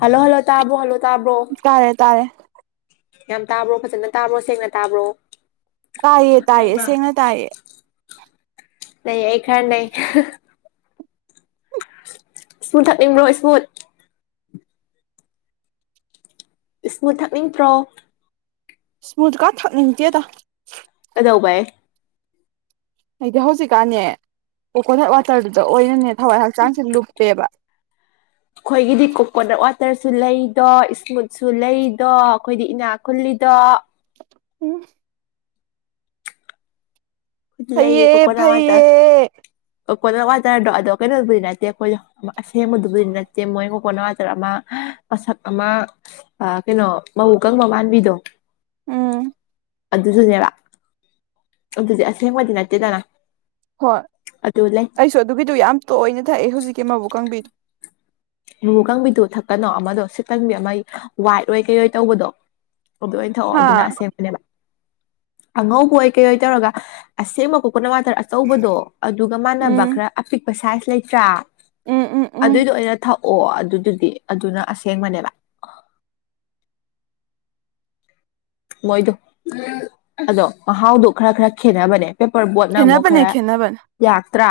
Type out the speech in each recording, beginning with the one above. hello hello ꯇꯥꯕ꯭ꯔꯣ hello ꯇꯥꯕ꯭ꯔꯣ ꯇꯥꯔꯦ ꯇꯥꯔꯦ ꯌꯥꯝ ꯇꯥꯕ꯭ꯔꯣ ꯐꯖꯅ ꯇꯥꯕ꯭ꯔꯣ ꯁꯦꯡꯅ ꯇꯥꯕ꯭ꯔꯣ ꯇꯥꯏꯌꯦ ꯇꯥꯏꯌꯦ ꯁꯦꯡꯅ ꯇꯥꯏꯌꯦ ꯅꯩ ꯑꯩ ꯈꯔ ꯅꯩ ꯁ꯭ꯃꯨꯠ ꯊꯛꯅꯤꯡꯕ꯭ꯔꯣ ꯁ꯭ꯃꯨꯠ ꯏꯁꯃꯨꯠ ꯊꯛꯅꯤꯡꯇ꯭ꯔꯣ ꯏꯁꯃꯨꯠꯀ ꯊꯛꯅꯤꯡꯇꯦꯗꯥ ꯀꯩꯗꯧꯕꯩ ꯑꯩꯗꯤ ꯍꯧꯖꯤꯛꯀꯥꯟꯅꯦ ꯀꯣꯀꯣꯅꯠ ꯋꯥꯇꯔꯗꯨꯗ ꯑꯣꯏꯅꯅꯦ ꯊꯋꯥꯏ ꯍꯛꯆꯥꯡꯁꯦ ꯂꯨꯞꯄꯦꯕ ꯑꯩꯈꯣꯏꯒꯤꯗꯤ ꯀꯣꯀꯣꯅꯠ ꯋꯥꯠ ꯇꯔꯁꯨ ꯂꯩꯗꯣ ꯏꯁꯃꯨꯠꯁꯨ ꯂꯩꯗꯣ ꯑꯈꯣꯏꯗꯤ ꯏꯅꯥꯛ ꯈꯨꯜꯂꯤꯗꯣ ꯎꯝ ꯗꯤ ꯂꯩꯌꯦ ꯐꯩꯌꯦ ꯀꯣꯀꯣꯅꯠ ꯋꯥꯇꯔ ꯐꯩꯌꯦ ꯀꯣꯀꯣꯅꯠ ꯋꯥꯇꯔꯗꯣ ꯑꯗꯣ ꯀꯩꯅꯣꯕꯨꯗꯤ ꯅꯠꯇꯦ ꯑꯩꯈꯣꯏꯗꯣ ꯑꯁꯦꯡꯕꯗꯨꯕꯨꯗꯤ ꯅꯠꯇꯦ ꯃꯣꯏ ꯀꯣꯀꯣꯅꯠ ꯋꯥꯇꯔ ꯑꯃ ꯃꯁꯛ ꯑꯃ ꯑꯥ ꯀꯩꯅꯣ ꯃꯧꯕꯨꯛ ꯀꯪꯕ ꯃꯥꯟꯕꯤꯗꯣ ꯎꯝ ꯑꯗꯨꯖꯨꯅꯦꯕꯥ ꯑꯗꯨꯗꯤ ꯑꯁꯦꯡꯕꯗꯤ ꯅꯠꯇꯦꯗꯅꯥ ꯍꯣꯏ ꯑꯩꯁꯨ ꯑꯗꯨꯒꯤꯗꯨ ꯌꯥꯝ ꯇꯣꯏꯅ ꯊꯛꯑꯦ ꯍꯧꯖꯤꯛꯀꯤ ꯃꯕꯨꯛ ꯀꯪꯕꯤꯗꯨ ꯃꯕꯨꯛ ꯀꯪꯕꯤꯗꯨ ꯊꯛꯀꯅꯣ ꯑꯃꯗꯣ ꯁꯤꯠꯀꯟꯕꯤ ꯑꯃ ꯋꯥꯏꯠ ꯑꯣꯏ ꯀꯩ ꯑꯣꯏ ꯇꯧꯕꯗꯣ ꯑꯗꯨ ꯑꯣꯏꯅ ꯊꯛꯑꯣ ꯍꯥ ꯑꯗꯨꯅ ꯑꯁꯦꯡꯕꯅꯦꯕ ꯑꯉꯧꯕ ꯑꯣꯏ ꯀꯩ ꯑꯣꯏ ꯇꯧꯔꯒ ꯑꯁꯦꯡꯕ ꯀꯣꯀꯣꯅꯠ ꯋꯥꯇꯔ ꯑꯆꯧꯕꯗꯣ ꯑꯗꯨꯒ ꯃꯥꯟꯅꯕ ꯎꯝ ꯈ꯭ꯔ ꯑꯄꯤꯛꯄ ꯁꯥꯏꯖ ꯂꯩꯇ꯭ꯔꯥ ꯎꯝ ꯎꯝ ꯎꯝ ꯑꯗꯨꯏꯗꯣ ꯑꯣꯏꯅ ꯊꯛ ꯑꯣ ꯑꯗꯨꯗꯨꯗꯤ ꯑꯗꯨꯅ ꯑꯁꯦꯡꯕꯅꯦꯕꯥ ꯃꯣꯏꯗꯣ ꯑꯗꯣ ꯃꯍꯥꯎꯗꯣ ꯈ꯭ꯔ ꯈ꯭ꯔ ꯈꯦꯠꯅꯕꯅꯦ ꯄꯦꯄꯔ ꯕꯣꯠꯅ ꯑꯃꯨꯛ ꯈꯦꯠꯅꯕꯅꯦ ꯈ꯭ꯔ ꯈꯦꯠꯅꯕꯅꯦ ꯌꯥꯛꯇ꯭ꯔꯥ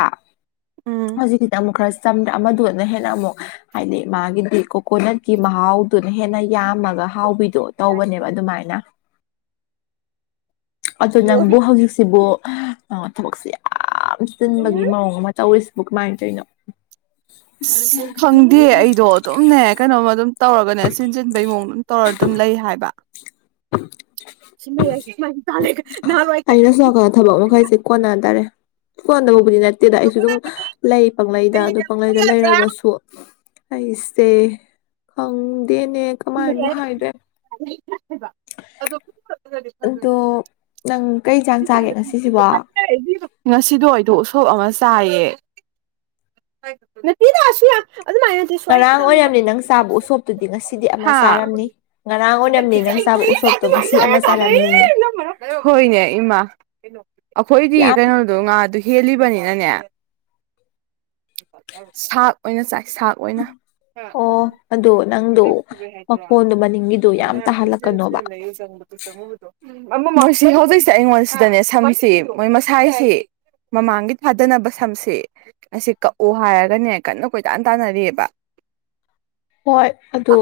ꯎꯝ ꯍꯧꯖꯤꯛꯀꯤꯗꯤ ꯑꯃꯨꯛ ꯈ꯭ꯔ ꯆꯝꯗ꯭ꯔꯥ ꯑꯃꯗꯨꯅ ꯍꯦꯟꯅ ꯑꯃꯨꯛ ꯍꯥꯏꯗꯤ ꯃꯥꯒꯤꯗꯤ ꯀꯣꯀꯣꯅꯠꯀꯤ ꯃꯍꯥꯎ ꯗꯨꯨꯅ ꯍꯦꯟꯅ ꯌꯥꯝꯃꯒ ꯍꯥꯎꯕꯤꯗꯣ ꯇꯧꯕꯅꯦꯕ ꯑꯗꯨꯃꯥꯏꯅ ꯑꯗ ꯅꯪꯕꯨ ꯍꯧꯖꯤꯛꯁꯤꯕꯨ ꯑꯥ ꯊꯕꯛꯁꯦ ꯌꯥꯝ ꯆꯤꯟꯕꯒꯤ ꯃꯑꯣꯡ ꯑꯃ ꯇꯧꯔꯤꯁꯦ ꯕꯨ ꯀꯃꯥꯏ ꯇꯣꯏꯅꯣ ꯑꯁ ꯈꯪꯗꯦ ꯑꯩꯗꯣ ꯑꯗꯨꯝꯅꯦ ꯀꯩꯅꯣꯝꯃ ꯑꯗꯨꯝ ꯇꯧꯔꯒꯅꯦ ꯁꯤꯟ ꯆꯟꯕꯩ ꯃꯑꯣꯡꯗ ꯇꯧꯔ ꯑꯗꯨꯝ ꯂꯩ ꯍꯥꯏꯕ ꯁꯤꯃꯩꯌꯥꯁꯦ ꯁꯤꯃꯥꯏ ꯆꯥ ꯂꯩꯀ ꯅꯍꯥꯜꯋꯥꯏ ꯑꯩꯅ ꯁꯣꯝ ꯀꯥꯟꯗꯒꯤ ꯅꯥꯀꯟꯗ ꯊꯕꯛ ꯃꯈꯩꯁꯦ ꯀꯣꯟꯅꯗꯔꯦ ꯀꯣꯟꯗꯕꯕꯨꯗꯤ ꯅꯠ ꯇꯦꯗ ꯑꯩꯁꯨ ꯑꯗꯨꯝ ꯂꯩ ꯄꯪꯂꯩꯗ ꯑꯗꯨ ꯄꯪꯂꯩꯗ ꯂꯩꯔꯒꯁꯨ ꯑꯩꯁꯦ ꯈꯪꯗꯦꯅꯦ ꯀꯃꯥꯏꯕꯨ ꯍꯥꯏꯗ꯭ꯔꯦ [unintelligible] ꯑꯗꯣ ꯑꯗꯣ ꯅꯪ ꯀꯩ ꯖꯥꯡ ꯆꯥꯒꯦ ꯉꯁꯤꯁꯤꯕꯣ ꯑꯩꯗꯤꯀꯣ ꯉꯁꯤꯗꯣ ꯑꯩꯗꯣ ꯎꯁꯣꯞ ꯑꯃ ꯆꯥꯏꯌꯦ ꯑꯥꯏ ꯅꯠꯇꯦꯗꯥ ꯑꯁꯤ ꯌꯥ ꯑꯗꯨꯃꯥꯏ ꯅꯠꯇꯦ ꯁ꯭ꯋꯥꯏ ꯉꯔꯥꯡ ꯈꯤꯇꯪ ꯑꯣꯏꯔꯝꯅꯤ ꯅꯪ ꯆꯥꯕ ꯎꯁꯣꯞꯇꯨꯗꯤ ꯉꯁꯤꯗꯤ [unintelligible] ꯑꯃ ꯍꯥ ꯆꯥꯔꯝꯅꯤ ꯉꯔꯥꯡ [unintelligible] ꯑꯣꯏꯔꯝꯅꯤ ꯅꯪ ꯆꯥꯕ ꯎꯁꯣꯞꯇꯣ ꯉꯁꯤ ꯑꯃ ꯆꯥꯔꯝꯅꯤꯌꯦ ꯉꯝꯃꯔꯣꯏ ꯍꯣꯏꯅꯦ ꯏꯃꯥ ꯌꯥꯝ ꯑꯩꯈꯣꯏꯗꯤ ꯀꯩꯅꯣꯗꯣ ꯉꯥꯗꯣ ꯍꯦꯜꯂꯤꯕꯅꯤꯅꯅꯦ ꯁꯥꯛ ꯑꯣꯏꯅ ꯆꯥꯏ ꯁꯥꯛ ꯑꯣꯏꯅ ꯑꯥ ꯑꯣ ꯎꯝ ꯑꯗꯣ ꯅꯪꯗꯣ ꯀꯩꯕꯨ ꯀꯕꯦ ꯍꯥꯏꯗ꯭ꯔꯣ ꯃꯈꯣꯟꯗꯣ ꯃꯅꯤꯡꯒꯤꯗꯣ ꯌꯥꯝ ꯑꯅꯥꯈꯣꯏ ꯁꯤꯖ ꯇꯥꯍꯜꯂꯛꯀꯅꯣꯕ ꯁꯤꯖ ꯂꯩꯌꯨ ꯆꯪꯕꯗ ꯑꯗꯨ ꯆꯪꯉꯨꯕꯗꯣ ꯑꯃꯃꯁꯤ ꯍꯧꯖꯤꯛꯁꯦ ꯑꯩꯉꯣꯟꯁꯤꯗꯅꯦ ꯁꯝꯒꯤꯁꯦ ꯃꯣꯏ ꯃꯁꯥꯏꯁꯦ ꯃꯃꯥꯡꯒꯤ ꯐꯥꯗꯅꯕ ꯁꯝꯁꯦ ꯑꯁꯤ ꯀꯛꯑꯣ ꯍꯥꯏꯔꯒꯅꯦ ꯀꯟꯅ ꯀꯣꯏꯇꯥꯟ ꯇꯥꯟꯅꯔꯤꯕ ꯍꯣꯏ ꯑꯗꯨ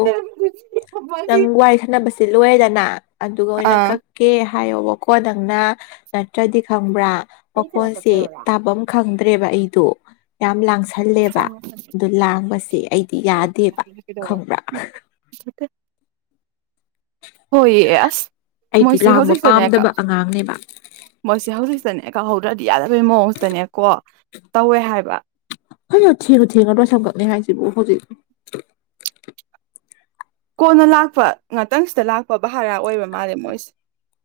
ꯅꯪ ꯋꯥꯔꯤ ꯁꯥꯟꯅꯕꯁꯦ ꯂꯣꯏꯔꯦꯗꯅ ꯑꯗꯨꯒ ꯑꯣꯏꯅ ꯑꯥ ꯀꯛ ꯀꯦ ꯍꯥꯏꯌꯣꯕ ꯀꯣ ꯅꯪꯅ ꯅꯠꯇ꯭ꯔꯗꯤ ꯈꯪꯕ꯭ꯔ ꯃꯈꯣꯟꯁꯦ ꯇꯥꯕꯝ ꯈꯪꯗ꯭ꯔꯦꯕ ꯑꯩꯗꯣ ꯌꯥꯝ ꯂꯥꯡ ꯁꯜꯂꯦꯕ ꯑꯗꯨ ꯂꯥꯡꯕꯁꯦ ꯑꯩꯗꯤ ꯌꯥꯗꯦꯕ ꯈꯪꯕ꯭ꯔꯥ [unintelligible] ꯍꯣꯏꯌꯦ ꯑꯁ ꯑꯩꯗꯤ ꯃꯣꯏꯁꯦ ꯂꯥꯡꯕ ꯍꯧꯖꯤꯛ ꯄꯥꯝꯗꯕ [unintelligible] ꯑꯉꯥꯡꯅꯦꯕ ꯃꯣꯏꯁꯦ ꯍꯧꯖꯤꯛꯇꯅꯦ ꯀꯛꯍꯧꯗ꯭ꯔꯗꯤ ꯌꯥꯗꯕꯩ ꯃꯋꫭꯡꯇꯅꯦꯀꯣ ꯇꯧꯋꯦ ꯍꯥꯏꯕ [unintelligible] ꯁꯝꯛꯛꯅꯦ ꯍꯥꯏꯖꯤꯕꫭ ꯍꯧꯖꯤꯛ ꯀꯣꯟꯅ ꯂꯥꯛꯄ ꯉꯥꯛꯇꯪ ꯁꯤꯗ ꯂꯥꯛꯄ ꯕꯔꯥ ꯑꯣꯏꯕ ꯃꯥꯜꯂꯦ ꯃꯣꯏꯁꯦ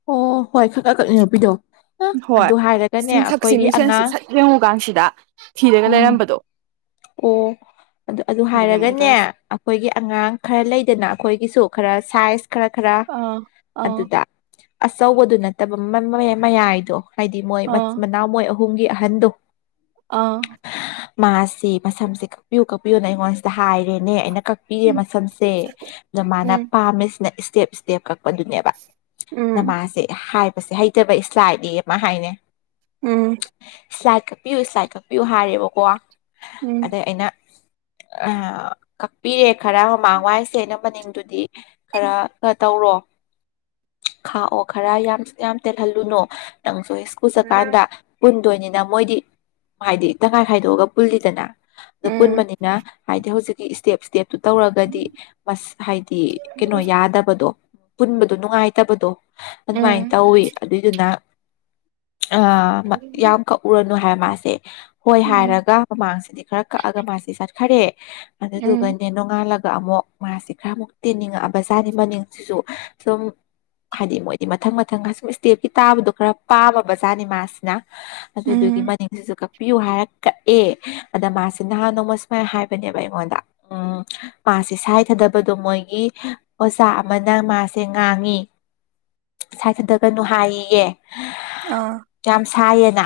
ꯑꯣ ꯍꯣꯏ ꯈꯔ ꯈꯔ [unintelligible] ꯍꯣꯏ ꯆꯤꯡꯊꯛꯁꯤ ꯃꯤꯡꯁꯟꯁꯤ ꯑꯉꯥꯡ ꯁꯛ ꯌꯦꯡꯉꯨꯀꯥꯟꯁꯤꯗ ꯊꯤꯔꯒ ꯎꯝ ꯂꯩꯔꯝꯕꯗꯣ ꯑꯣ ꯑꯗꯨ ꯑꯗꯨ ꯑꯗꯨꯅꯦ ꯃꯣꯏ ꯍꯥꯏꯔꯒꯅꯦ ꯇꯧꯔꯤꯁꯦ ꯑꯈꯣꯏꯒꯤ ꯑꯉꯥꯡ ꯈꯔ ꯂꯩꯗꯅ ꯑꯩꯈꯣꯏꯒꯤꯁꯨ ꯈꯔ ꯁꯥꯏꯁ ꯈꯔ ꯈꯔ ꯑꯥ ꯑꯥ ꯑꯗꯨꯗ ꯑꯆꯧꯕꯗꯨ ꯅꯠꯇꯕ ꯃꯌꯥꯏꯗꯣ ꯍꯥꯏꯗꯤ ꯃꯣꯏ ꯑꯥ ꯃꯆꯤꯟ ꯃꯅꯥꯎ ꯃꯣꯏ ꯑꯍꯨꯝꯒꯤ ꯑꯍꯟꯗꯣ ꯑ ꯃꯥꯁꯤ ꯃꯁꯝꯁꯤ ꯀꯛꯄꯤꯌꯨ ꯀꯛꯄꯤꯌꯨꯅ ꯑꯩꯉꯣꯟꯁꯤꯗ ꯍꯥꯏꯔꯦꯅꯦ ꯑꯩꯅ ꯀꯛ ꯄꯤꯔꯦ ꯎꯝ ꯃꯁꯝꯁꯦ ꯑꯗꯨ ꯃꯥꯅ ꯎꯝ ꯄꯥꯝꯃꯤꯁꯤꯅ ꯏꯁꯇꯦꯞ ꯏꯁꯇꯦꯞ ꯀꯛꯄꯗꯨꯅꯦꯕ [unintelligible] ꯎꯝ ꯃꯥꯁꯦ ꯍꯥꯏꯕꯁꯦ ꯍꯩꯇꯕ ꯏꯁꯂꯥꯏꯠꯅꯦꯌꯦ ꯃꯥ ꯍꯥꯏꯅꯦ ꯎꯝ ꯏꯁꯂꯥꯏꯠ ꯀꯛꯄꯤꯌꯨ ꯏꯁꯂꯥꯏꯠ ꯀꯛꯄꯤꯌꯨ ꯍꯥꯏꯔꯦꯕꯀꯣ ꯎꯝ ꯎꯝ ꯑꯗꯩ ꯑꯩꯅ ꯑ ꯀꯛꯄꯤꯔꯦ ꯈꯔ ꯃꯃꯥꯡ ꯋꯥꯏꯁꯦ ꯑꯩꯅ ꯃꯅꯤꯡꯗꯨꯗꯤ ꯈꯔ [unintelligible] ꯇꯧꯔꯣ ꯈꯥꯛꯑꯣ ꯈꯔ ꯌꯥꯝ ꯌꯥꯝ ꯇꯦꯜꯍꯜꯂꯨꯅꯣ ꯅꯪꯁꯨ [unintelligible] ꯆꯠꯀꯥꯟꯗ ꯄꯨꯟꯗꯣꯏꯅꯤꯅ ꯃꯣꯏꯗꯤ ꯍꯥꯏꯗꯤ ꯇꯪꯈꯥꯏ ꯈꯥꯏꯗꯣꯛꯑꯒ ꯄꯨꯜꯂꯤꯗꯅ ꯑꯗꯨ ꯄꯨꯟꯕꯅꯤꯅ ꯍꯥꯏꯗꯤ ꯍꯧꯖꯤꯛꯀꯤ ꯏꯁꯇꯦꯞ ꯏꯁ ꯇꯦꯞꯇꯨ ꯇꯧꯔꯒꯗꯤ ꯃꯁ ꯍꯥꯏꯗꯤ ꯀꯩꯅꯣ ꯌꯥꯗꯕꯗꯣ ꯄꯨꯟꯕꯗꯣ ꯅꯨꯡꯉꯥꯏꯇꯕꯗꯣ ꯑꯗꯨꯃꯥꯏꯅ ꯇꯧꯋꯤ ꯑꯗꯨꯏꯗꯨꯅ ꯑ ꯌꯥꯝ ꯀꯛꯎꯔꯅꯨ ꯍꯥꯏꯔ ꯃꯥꯁꯦ ꯍꯣꯏ ꯎꯝ ꯍꯥꯏꯔꯒ ꯃꯃꯥꯡꯁꯤꯗꯤ ꯈꯔ ꯀꯛꯑꯒ ꯃꯥꯁꯦ ꯆꯠꯈꯔꯦ ꯎꯝ ꯑꯗꯨꯗꯨꯒꯅꯦ ꯅꯣꯡꯉꯥꯜꯂ ꯒ ꯑꯃꯨꯛ ꯃꯥꯁꯦ ꯈꯔ ꯑꯃꯨꯛ ꯇꯦꯟꯅꯤꯡꯉꯛ ꯑꯕꯖꯥꯠꯅꯤ ꯃꯅꯤꯡꯁꯤꯁꯨ ꯁꯨꯝ ꯍꯥꯏꯗꯤ ꯃꯣꯏꯗꯤ ꯃꯊꯪ ꯃꯊꯪ ꯑꯁꯨꯝ ꯏꯁꯇꯦꯞꯀꯤ ꯇꯥꯕꯗꯣ ꯈꯔ ꯄꯥꯝꯃꯕ ꯖꯥꯠꯅꯤ ꯃꯥꯁꯤꯅ ꯑꯗꯨꯗꯨꯒꯤ ꯎꯝ ꯃꯅꯤꯡꯁꯤꯖꯨ ꯀꯛꯄꯤꯌꯨ ꯍꯥꯏꯔ ꯀꯛꯑꯦ ꯑꯗ ꯃꯥꯁꯦ ꯅꯍꯥꯟ ꯅꯣꯡꯃ ꯁꯨꯃꯥꯏ ꯍꯥꯏꯕꯅꯦꯕ ꯑꯩꯉꯣꯟꯗ ꯎꯝ ꯃꯥꯁꯦ ꯁꯥꯏ ꯊꯥꯗꯕꯗꯣ ꯃꯣꯏꯒꯤ ꯑꯣꯖꯥ ꯑꯃꯅ ꯃꯥꯁꯦ ꯉꯥꯡꯉꯤ ꯁꯥꯏ ꯊꯥꯗꯒꯅꯨ ꯍꯥꯏꯌꯦꯌꯦ ꯑ ꯌꯥꯝ ꯁꯥꯏꯌꯦꯅ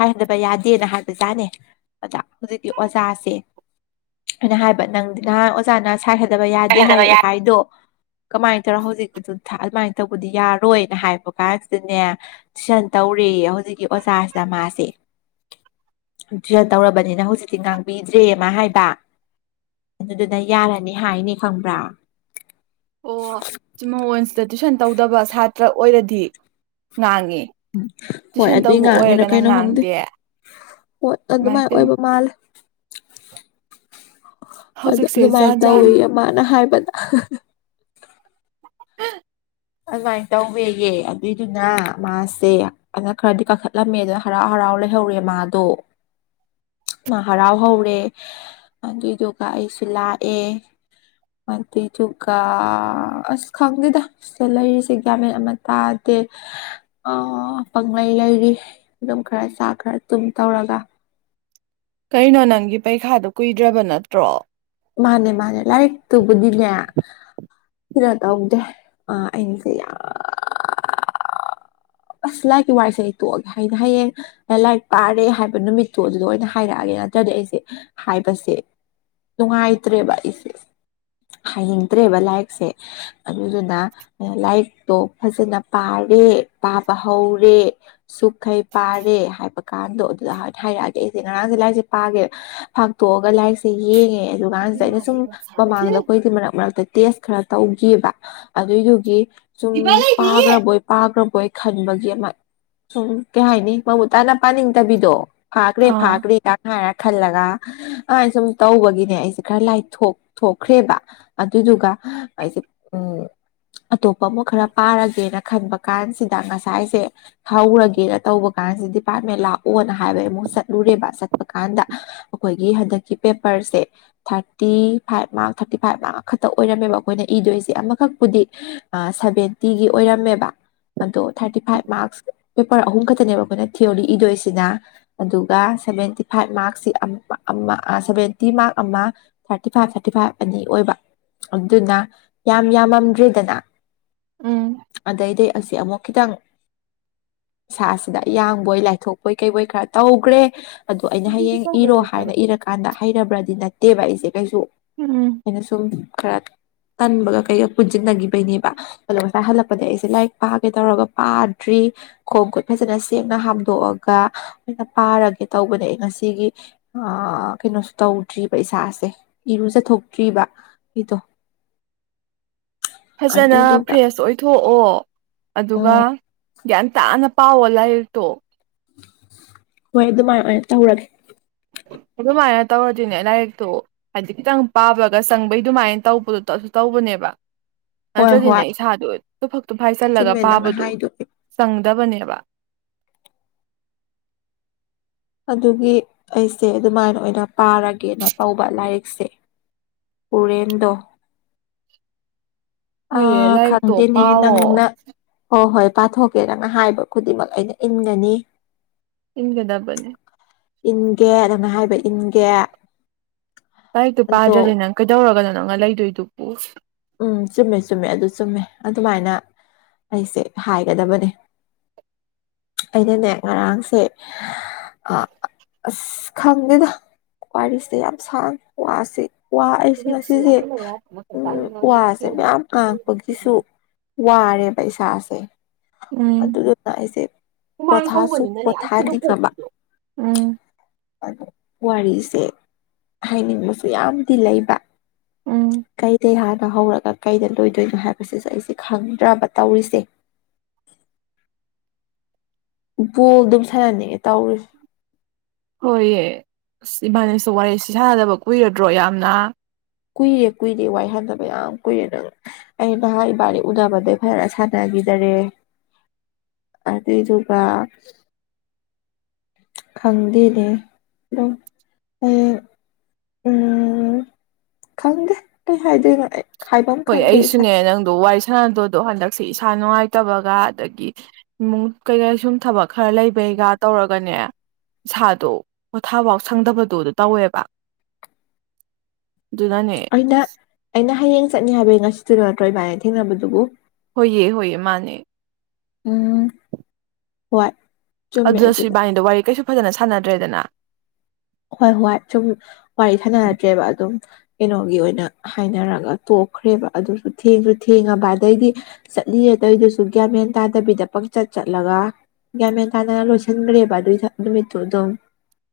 ꯍꯥꯏꯗꯕ ꯌꯥꯗꯦꯅ ꯍꯥꯏꯕ ꯖꯥꯠꯅꯤ ꯑꯗ ꯍꯨꯖꯤꯛꯇꯤ ꯑꯣꯖꯥꯁꯦ ꯑꯩꯅ ꯍꯥꯏꯕ ꯅꯪꯗꯤ ꯅꯍꯥꯟ ꯑꯣꯖꯥꯅ ꯁꯥꯥꯏ ꯊꯥꯗꯕ ꯌꯥꯗꯦ ꯍꯥꯏꯔꯛꯑꯦ ꯍꯥꯏꯗꯣ ꯀꯃꯥꯏꯟ ꯇꯧꯔ ꯍꯧꯖꯤꯛꯇ ꯑꯗꯨꯃꯥꯏꯟ ꯇꯧꯕꯗꯤ ꯌꯥꯔꯣꯏꯅ ꯍꯥꯏꯕ ꯀꯥꯟꯁꯤꯗꯅꯦ ꯇꯨꯏꯁꯟ ꯇꯧꯔꯦꯌꯦ ꯍꯧꯖꯤꯛꯀꯤ ꯑꯣꯖꯥꯁꯤꯗ ꯃꯥꯁꯦ [unintelligible] ꯇꯧꯔꯕꯅꯤꯅ ꯍꯧꯖꯤꯛꯇꯤ ꯉꯥꯡꯕꯤꯗ꯭ꯔꯦꯌꯦ ꯃꯥ ꯍꯥꯏꯕ ꯑꯗꯨꯗꯨꯅ ꯌꯥꯔꯅꯤ ꯍꯥꯏꯅꯤ ꯈꯪꯕ꯭ꯔꯥ ꯑꯣ ꯃꯥꯉꯣꯟꯁꯤꯗ ꯇꯨꯏꯁꯟ ꯇꯧꯗꯕ ꯁꯥꯇ꯭ꯔ ꯑꯣꯏꯔꯗꯤ ꯉꯥꯡꯉꯤ ꯎꯝ ꯍꯣꯏ ꯇꯨꯏꯁꯟ ꯑꯗꯨꯏ ꯇꯧꯕ ꯉꯥꯡꯉꯤꯔ ꯑꯣꯏꯔꯒꯅ ꯀꯩꯅꯣ ꯈꯪꯗꯦ ꯉꯥꯡꯗꯦ ꯍꯣꯏ ꯑꯗꯨꯃꯥꯏꯅ ꯏꯃꯥꯏꯄꯦꯝꯃ ꯑꯣꯏꯕ ꯃꯥꯜꯂꯦ ꯑꯗꯨ ꯍꯧꯖꯤꯛꯁꯦ ꯑꯗꯨꯃꯥꯏꯅ ꯖꯥꯠ ꯖꯥꯠꯅꯤ ꯇꯧꯋꯤꯍꯦ ꯃꯥꯅ ꯍꯥꯏꯕꯗ ꯎꯝ [inaudible] ꯑꯗꯨꯃꯥꯏꯅ ꯇꯧꯋꯦꯌꯦ ꯑꯗꯨꯏꯗꯨꯅ ꯃꯥꯁꯦ ꯑꯗꯨꯅ ꯈꯔꯗꯤ ꯀꯥꯈꯠꯂꯝꯃꯦ ꯑꯗꯨꯅ ꯍꯔꯥꯎ ꯍꯔꯥꯎ ꯂꯩꯍꯧꯔꯦ ꯃꯥꯗꯣ ꯍꯔꯥꯎ ꯍꯧꯔꯦ ꯑꯗꯨꯏꯗꯨꯒ ꯑꯩꯁꯨ ꯂꯥꯛꯑꯦ ꯑꯗꯨꯢꯗꯨꯒ ꯑꯁ ꯈꯪꯗꯦꯗ ꯁꯤꯗ ꯂꯩꯔꯤꯁꯦ ꯒ꯭ꯌꯥꯟ ꯃꯦꯟ ꯑꯝꯇ ꯇꯥꯗꯦ ꯑ ꯄꯪꯪꯂꯩ ꯂꯩꯔꯤ ꯑꯗꯨꯝ ꯈꯔ ꯆꯥꯛ ꯈꯔ ꯇꯨꯝ ꯇꯧꯔꯒ ꯀꯩꯅꯣ ꯅꯪꯒꯤ ꯄꯩꯈꯥꯗꯣ ꯀꯨꯏꯗ꯭ꯔꯕ ꯅꯠꯇ꯭ꯔꯣ ꯃꯥꯅꯦ ꯃꯥꯅꯦ ꯂꯥꯏꯔꯤꯛ ꯇꯨꯕꯨꯗꯤꯅ ꯀꯩꯅꯣ ꯇꯧꯗꯦ ꯑꯥ ꯑꯩꯁꯦ ꯌꯥꯝ ꯑꯁ ꯂꯥꯏꯔꯤꯛꯀꯤ ꯋꯥꯔꯤꯁꯦ ꯑꯩ ꯇꯣꯛꯑꯒꯦ ꯑꯩꯅ ꯍꯌꯦꯡ ꯂꯥꯏꯔꯤꯛ ꯄꯥꯔꯦ ꯍꯥꯏꯕ ꯅꯨꯃꯤꯠꯇꯨ ꯑꯗꯨꯗ ꯑꯣꯏꯅ ꯍꯥꯏꯔꯛꯑꯒꯦ ꯅꯠꯇ꯭ꯔꯗꯤ ꯑꯩꯁꯦ ꯍꯥꯏꯕꯁꯦ ꯅꯨꯡꯉꯥꯏꯇ꯭ꯔꯦꯕ ꯑꯩꯁꯦ ꯍꯥꯏꯅꯤꯡꯗ꯭ꯔꯦꯕ ꯂꯥꯏꯔꯤꯛꯁꯦ ꯑꯗꯨꯗꯨꯅ ꯂꯥꯏꯔꯤꯛꯇꯣ ꯐꯖꯅ ꯄꯥꯔꯦ ꯄꯥꯕ ꯍꯧꯔꯦ ꯁꯨꯛꯈꯩ ꯄꯥꯔꯦ ꯍꯥꯏꯕꯀꯥꯟꯗꯣ ꯑꯗꯨꯗ ꯍꯥꯏꯅ ꯍꯥꯏꯔꯛꯑꯒꯦ ꯑꯩꯁꯦ ꯉꯔꯥꯡꯁꯦ ꯂꯥꯏꯔꯤꯁꯦ ꯄꯥꯒꯦ ꯐꯥꯛꯇꯣꯛꯑꯒ ꯂꯥꯏꯔꯤꯛꯁꯦ ꯌꯦꯡꯉꯦ ꯑꯗꯨ ꯀꯥꯟꯁꯤꯗ ꯑꯩꯅ ꯁꯨꯝ ꯃꯃꯥꯡꯗ ꯑꯩꯈꯣꯏꯒꯤ ꯃꯔꯛ ꯃꯔꯛꯇ ꯇꯦꯁ ꯈꯔ ꯇꯧꯈꯤꯕ ꯑꯗꯨꯏꯗꯨꯒꯤ ꯁꯨꯝ ꯄꯥꯈ꯭ꯔꯕꯣꯏ ꯄꯥꯈ꯭ꯔꯕꯣꯏ ꯈꯟꯕꯒꯤ ꯑꯃ ꯁꯨꯝ ꯀꯩ ꯍꯥꯏꯅꯤ ꯃꯃꯨꯠ ꯇꯥꯅ ꯄꯥꯅꯤꯡꯗꯕꯤꯗꯣ ꯐꯥꯒ꯭ꯔꯦ ꯑꯥ ꯐꯥꯒ꯭ꯔꯦ ꯒꯥꯢꯅ ꯍꯥꯏꯔ ꯈꯜꯂꯒ ꯑ ꯁꯨꯝ ꯇꯧꯕꯒꯤꯅꯦ ꯑꯩꯁꯦ ꯈꯔ ꯂꯥꯏꯊꯣꯛ ꯊꯣꯛꯈ꯭ꯔꯦꯕ ꯑꯗꯨꯗꯨꯒ ꯑꯩꯁꯦ ꯎꯝ ꯑꯇꯣꯞꯄ ꯑꯃꯨꯛ ꯈꯔ ꯄꯥꯔꯒꯦꯅ ꯈꯟꯕ ꯀꯥꯟꯁꯤꯗ ꯉꯁꯥꯏꯁꯦ ꯍꯧꯔꯒꯦꯅ ꯇꯧꯕ ꯀꯥꯟꯁꯤꯗ ꯗꯤꯄꯥꯔꯠꯃꯦꯟ ꯂꯥꯛꯑꯣꯅ ꯍꯥꯏꯕ ꯑꯃꯨꯛ ꯆꯠꯂꯨꯔꯦꯕ ꯆꯠꯄ ꯀꯥꯟꯗ ꯑꯩꯈꯣꯏꯒꯤ ꯍꯟꯗꯛꯀꯤ ꯄꯦꯄꯔꯁꯦ thirty five mark thirty five mark ꯑꯃꯈꯛꯇ ꯑꯣꯏꯔꯝꯃꯦꯕ ꯑꯩꯈꯣꯏꯅ ꯏꯗꯣꯏꯁꯦ ꯑꯃꯈꯛꯄꯨꯗꯤ ꯁꯚꯦꯟꯇꯤꯒꯤ ꯑꯣꯏꯔꯝꯃꯦꯕ ꯑꯗꯣ ꯊꯥꯔꯇꯤ ꯐꯥꯏꯚ ꯃꯥꯔꯛꯁ ꯄꯦꯄꯔ ꯑꯍꯨꯝ ꯈꯛꯇꯅꯦꯕ ꯑꯩꯈꯣꯏꯅ ꯊꯤꯑꯣꯔꯤ ꯏꯗꯣꯏꯁꯤꯅ ꯑꯗꯨꯒ ꯁꯚꯦꯟꯇꯤ ꯐꯥꯏꯚ ꯃꯥꯔꯛꯁꯤ ꯑꯃꯝ ꯑꯝ ꯁꯚꯦꯟꯇꯤ ꯃꯥꯔꯛ ꯑꯃ ꯊꯥꯔꯇꯤ ꯐꯥꯏꯚ ꯊꯥꯔꯇꯤ ꯐꯥꯏꯚ ꯑꯅꯤ ꯑꯣꯏꯕ ꯑꯗꯨꯅ ꯌꯥꯝ ꯌꯥꯝꯃꯝꯗ꯭ꯔꯤꯗꯅ ꯎꯝ ꯑꯗꯩꯗꯤ ꯑꯁꯤ ꯑꯃꯨꯛ ꯈꯤꯇꯪ ꯢꯁꯥꯁꯤꯗ ꯌꯥꯡꯕꯣꯏ ꯂꯥꯏꯊꯣꯛꯄꯣꯏ ꯀꯩꯕꯣꯏ ꯈꯔ ꯇꯧꯈ꯭ꯔꯦ ꯑꯗꯣ ꯑꯩꯅ ꯍꯌꯦꯡ ꯏꯔꯣ ꯍꯥꯏꯅ ꯏꯔꯀꯥꯟꯗ ꯍꯩꯔꯕ꯭ꯔꯗꯤ ꯅꯠꯇꯦꯕ ꯑꯩꯁꯦ ꯀꯩꯁꯨ ꯎꯝ ꯑꯩꯅ ꯁꯨꯝ ꯈꯔ ꯇꯟꯕꯒ ꯀꯩꯒ ꯄꯨꯟꯁꯤꯟꯅꯈꯤꯕꯩꯅꯦꯕ ꯑꯗꯣ ꯉꯁꯥꯏ ꯍꯜꯂꯛꯄꯗ ꯑꯩꯁꯦ ꯂꯥꯏꯔꯤꯛ ꯄꯥꯒꯦ ꯇꯧꯔꯒ ꯄꯥꯗ꯭ꯔꯤ ꯈꯣꯡ ꯈꯨꯨꯠ ꯐꯖꯅ ꯁꯦꯡꯅ ꯍꯥꯝꯗꯣꯛꯑꯒ ꯑꯣꯏꯅ ꯄꯥꯔꯒꯦ ꯇꯧꯕꯅꯤ ꯑꯩ ꯉꯁꯤꯒꯤ ꯑꯥ ꯀꯩꯅꯣꯁꯨ ꯇꯧꯗ꯭ꯔꯤꯕ ꯏꯁꯥꯁꯦ ꯏꯔꯨꯖꯊꯣꯛꯇ꯭ꯔꯤꯕ ꯑꯩꯗꯣ [inaudible] ꯐꯖꯅ ꯑꯗꯨꯗꯨꯒ ꯐ꯭ꯔꯦꯁ ꯑꯣꯏꯊꯣꯛꯑꯣ ꯑꯗꯨꯒ ꯎꯝ ꯒ꯭ꯌꯥꯟ ꯇꯥꯅ ꯄꯥꯎꯑꯣ ꯂꯥꯏꯔꯤꯛ ꯇꯣ ꯍꯣꯏ ꯑꯗꯨꯃꯥꯏꯅ ꯑꯣꯢ ꯇꯧꯔꯒꯦ ꯑꯗꯨꯃꯥꯏꯅ ꯇꯧꯔꯗꯤꯅꯦ ꯂꯥꯏꯔꯤꯛꯇꯨ ꯍꯥꯏꯗꯤ ꯈꯤꯇꯪ ꯄꯥꯕꯒ ꯆꯪꯕꯩ ꯑꯗꯨꯃꯥꯏꯅ ꯇꯧꯕꯗꯣ ꯑꯗꯨ ꯇꯧꯕꯅꯦꯕ ꯍꯣꯏ ꯅꯠꯇ꯭ꯔꯗꯤꯅꯦ ꯍꯣꯏ ꯏꯁꯥꯗꯣ ꯇꯨꯐꯛ ꯇꯨꯐꯥꯏ ꯆꯜꯂꯒ ꯆꯨꯝꯃꯦ ꯅꯪꯅ ꯄꯥꯕꯗꯨ ꯍꯥꯏꯗꯣ ꯆꯪꯗꯕꯅꯦꯕ ꯑꯗꯨꯒꯤ ꯑꯩꯁꯦ ꯑꯗꯨꯃꯥꯏꯅ ꯑꯣꯏꯅ ꯄꯥꯔꯒꯦꯅ ꯇꯧꯕ ꯂꯥꯏꯔꯤꯛꯁꯦ ꯎꯔꯦꯟꯗꫭ ꯑ ꯍꯣꯏꯌꯦ ꯂꯥꯏꯔꯤꯛꯇꯣ ꯈꯪꯗꯦꯅꯦ ꯄꯥꯎꯋꯣ ꯅꯪꯅ ꯍꯣ ꯍꯣꯏ ꯄꯥꯊꯣꯛꯀꯦ ꯅꯪꯅ ꯍꯥꯏꯕ ꯈꯨꯗꯤꯡꯃꯛ ꯑꯩꯅ ꯏꯟꯒꯅꯤ ꯏꯟꯒꯗꯕꯅꯤ ꯏꯟꯒꯦ ꯅꯪꯅ ꯍꯥꯏꯕ ꯏꯟꯒꯦ ꯂꯥꯏꯔꯤꯛꯇꯨ ꯑꯗꯣ ꯄꯥꯗ꯭ꯔꯗꯤ ꯅꯪ ꯀꯩꯗꯧꯔꯒꯅ ꯅꯪꯅ ꯂꯩꯗꯣꯏꯗꯨꯕꯨ ꯎꯝ ꯆꯨꯝꯃꯦ ꯆꯨꯝꯃꯦ ꯑꯗꯨ ꯆꯨꯝꯃꯦ ꯑꯗꯨꯃꯥꯏꯅ ꯑꯩꯁꯦ ꯍꯥꯏꯒꯗꯕꯅꯦ ꯑꯩꯅꯅꯦ ꯉꯔꯥꯡꯁꯦ ꯑꯥ ꯑꯁ ꯈꯪꯗꯦꯗ ꯋꯥꯔꯤꯁꯦ ꯌꯥꯝ ꯁꯥꯡ ꯋꯥꯁꯦ ꯋꯥ ꯑꯩꯁꯦ ꯉꯁꯤꯁꯦ ꯎꯝ ꯋꯥꯁꯦ ꯃꯌꯥꯝ ꯉꯥꯡꯕꯒꯤꯁꯨ ꯋꯥꯔꯦꯕ ꯏꯁꯥꯁꯦ ꯎꯝ ꯑꯗꯨꯗꯨꯅ ꯑꯩꯁꯦ ꯄꯣꯊꯥꯁꯨ ꯄꯣꯊꯥꯅꯤꯡꯉꯕ ꯎꯝ ꯑꯗꯣ ꯋꯥꯔꯤꯁꯦ ꯍꯥꯏꯅꯤꯡꯕꯁꯨ ꯌꯥꯝꯗꯤ ꯂꯩꯕ ꯎꯝ ꯀꯩ [unintelligible] [unintelligible] ꯍꯧꯔꯒ ꯀꯩꯗ ꯂꯣꯏꯗꯣꯏꯅꯣ ꯍꯥꯏꯕꯁꯤꯁꯨ ꯑꯩꯁꯦ ꯈꯪꯗ꯭ꯔꯕ ꯇꯧꯔꯤꯁꯦ ꯕꯣꯜ ꯗꯨꯝ ꯁꯥꯟꯅꯟꯅꯤꯡꯉꯦ ꯇꯧꯔꯤꯁꯦ ꯍꯣꯏꯌꯦ ꯑꯁ ꯏꯕꯥꯅꯤꯁꯨ ꯋꯥꯔꯤꯁꯤ ꯁꯥꯟꯅꯗꯕ ꯀꯨꯏꯔꯗ꯭ꯔꯣ ꯌꯥꯝꯅ ꯀꯨꯏꯔꯦ ꯀꯨꯏꯔꯦ ꯋꯥꯏ ꯁꯥꯟꯗꯕ ꯌꯥꯝ ꯀꯨꯏꯔꯦ ꯅꯪ ꯑꯩ ꯉꯍꯥꯟ ꯏꯕꯥꯅꯤ ꯎꯅꯕꯗꯩ ꯐꯖꯅ ꯁꯥꯟꯅꯒꯤꯗꯔꯦ ꯑꯗꯨꯏꯗꯨꯒ ꯈꯪꯗꯦꯅꯦ ꯑꯗꯨꯝ [unintelligible] ꯎꯝ ꯈꯪꯗꯦ ꯀꯩ ꯍꯥꯏꯗꯣꯏꯅꯣ ꯑꯩ ꯍꯥꯏꯕꯝ ꯍꯣꯏ ꯈꯪꯗ꯭ꯔꯦ ꯏꯁꯥ ꯑꯩꯁꯨꯅꯦ ꯅꯪ ꯗꯣ ꯋꯥꯔꯤ ꯁꯥꯟꯅꯗꯧꯗꯣ ꯍꯟꯗꯛꯁꯦ ꯏꯁꯥ ꯅꯨꯡꯉꯥꯏꯇꯕꯒ ꯑꯗꯒꯤ ꯏꯃꯨꯡ ꯀꯩꯀꯩ ꯁꯨꯝ ꯊꯕꯛ ꯈꯔ ꯂꯩꯕꯩꯒ ꯇꯧꯔꯒꯅꯦ ꯏꯁꯥꯗꯣ ꯄꯣꯊꯥꯐꯥꯎ ꯁꯪꯗꯕꯗꯣ ꯗꯣ ꯇꯧꯋꯦꯕ ꯑꯗꯨꯅꯅꯦ ꯑꯩꯅ ꯑꯩꯅ ꯍꯌꯦꯡ ꯆꯠꯅꯤ ꯍꯥꯏꯕꯒꯤ ꯉꯁꯤꯗꯨꯗ ꯅꯠꯇ꯭ꯔꫭ ꯏꯕꯥꯅꯤ ꯊꯦꯡꯅꯕꯗꯨꯕꯨ ꯍꯣꯏꯌꯦ ꯍꯣꯏꯌꯦ ꯃꯥꯅꯦ ꯎꯝ ꯍꯣꯏ ꯆꯨꯝꯃꯦ ꯑꯗꯨꯗꯁꯨ ꯑꯗꯨꯗ ꯏꯕꯥꯅꯤꯗꫭ ꯋꯥꯔꯤ ꯀꯩꯁꯨ ꯐꯖꯅ ꯁꯥꯟꯅꯗ꯭ꯔꯦꯗꯅ ꯍꯣꯏ ꯍꯣꯏ ꯁꯨꯝ ꯋꯥꯔꯤ ꯁꯥꯟꯅꯔꯛꯇ꯭ꯔꯦꯕ ꯑꯗꯨꯝ ꯀꯩꯅꯣꯒꯤ ꯑꯣꯏꯅ ꯍꯥꯏꯅꯔꯒ ꯇꯣꯛꯈ꯭ꯔꯦꯕ ꯑꯗꯨꯁꯨ ꯊꯦꯡꯁꯨ ꯊꯦꯡꯉꯕ ꯑꯗꯩꯗꯤ ꯆꯠꯂꯤ ꯑ ꯑꯗꯨꯏꯗꯨꯁꯨ ꯒ꯭ꯌꯥꯟ ꯃꯦꯟ ꯇꯥꯗꯕꯤꯗ ꯄꯪꯆꯠ ꯆꯠꯂꯒ ꯌꯥꯟ ꯃꯦꯟ ꯇꯥꯅ ꯂꯣꯏꯁꯟꯒ꯭ꯔꯦꯕ ꯑꯗꯨꯏ ꯅꯨꯃꯤꯠꯇꯨ ꯑꯗꯨꯝ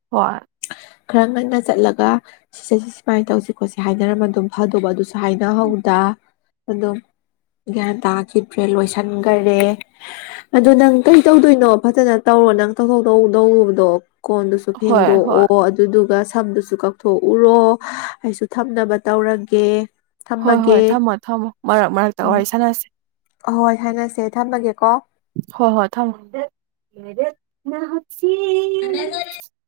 ꯍꯣꯏ ꯈꯔ ꯉꯟꯅ ꯆꯠꯂꯒ ꯁꯤꯁꯦ ꯁꯤ ꯁꯨꯃꯥꯏꯟ ꯇꯧꯁꯤ ꯈꯣꯠꯁꯤ ꯍꯥꯏꯅꯔꯝꯕ ꯑꯗꯨꯝ ꯐꯗꯧꯕ ꯑꯗꯨꯁꯨ ꯍꯥꯏꯅꯍꯧꯗ ꯑꯗꯨꯝ ꯌꯥꯟ ꯇꯥꯈꯤꯗ꯭ꯔꯦ ꯂꯣꯏꯁꯟꯒꯔꯦ ꯑꯗꯨ ꯅꯪ ꯀꯩ ꯇꯧꯗꯣꯏꯅꯣ ꯐꯖꯅ ꯇꯧꯔꯣ ꯅꯪ [unintelligible] ꯀꯣꯟꯗꯨꯁꯨ ꯍꯣꯏ ꯍꯣꯏ ꯐꯦꯡꯗꯣꯛꯑꯣ ꯑꯣ ꯑꯗꯨꯗꯨꯒ ꯁꯝꯗꯨꯁꯨ ꯀꯛꯊꯣꯛꯎꯔꯣ ꯑꯩꯁꯨ ꯊꯝꯅꯕ ꯇꯧꯔꯒꯦ ꯍꯣꯏ ꯊꯝꯃꯒꯦ ꯍꯣꯏ ꯊꯝꯃꯣ ꯊꯝꯃꯣ ꯃꯔꯛ ꯃꯔꯛꯇ ꯎꯝ ꯋꯥꯔꯤ ꯁꯥꯟꯅꯁꯦ ꯍꯣꯏ ꯊꯅꯁꯦ ꯊꯝꯃꯒꯦꯀꯣ ꯍꯣꯏ ꯍꯣꯏ ꯊꯝꯃꯣ ꯑ [unintelligible]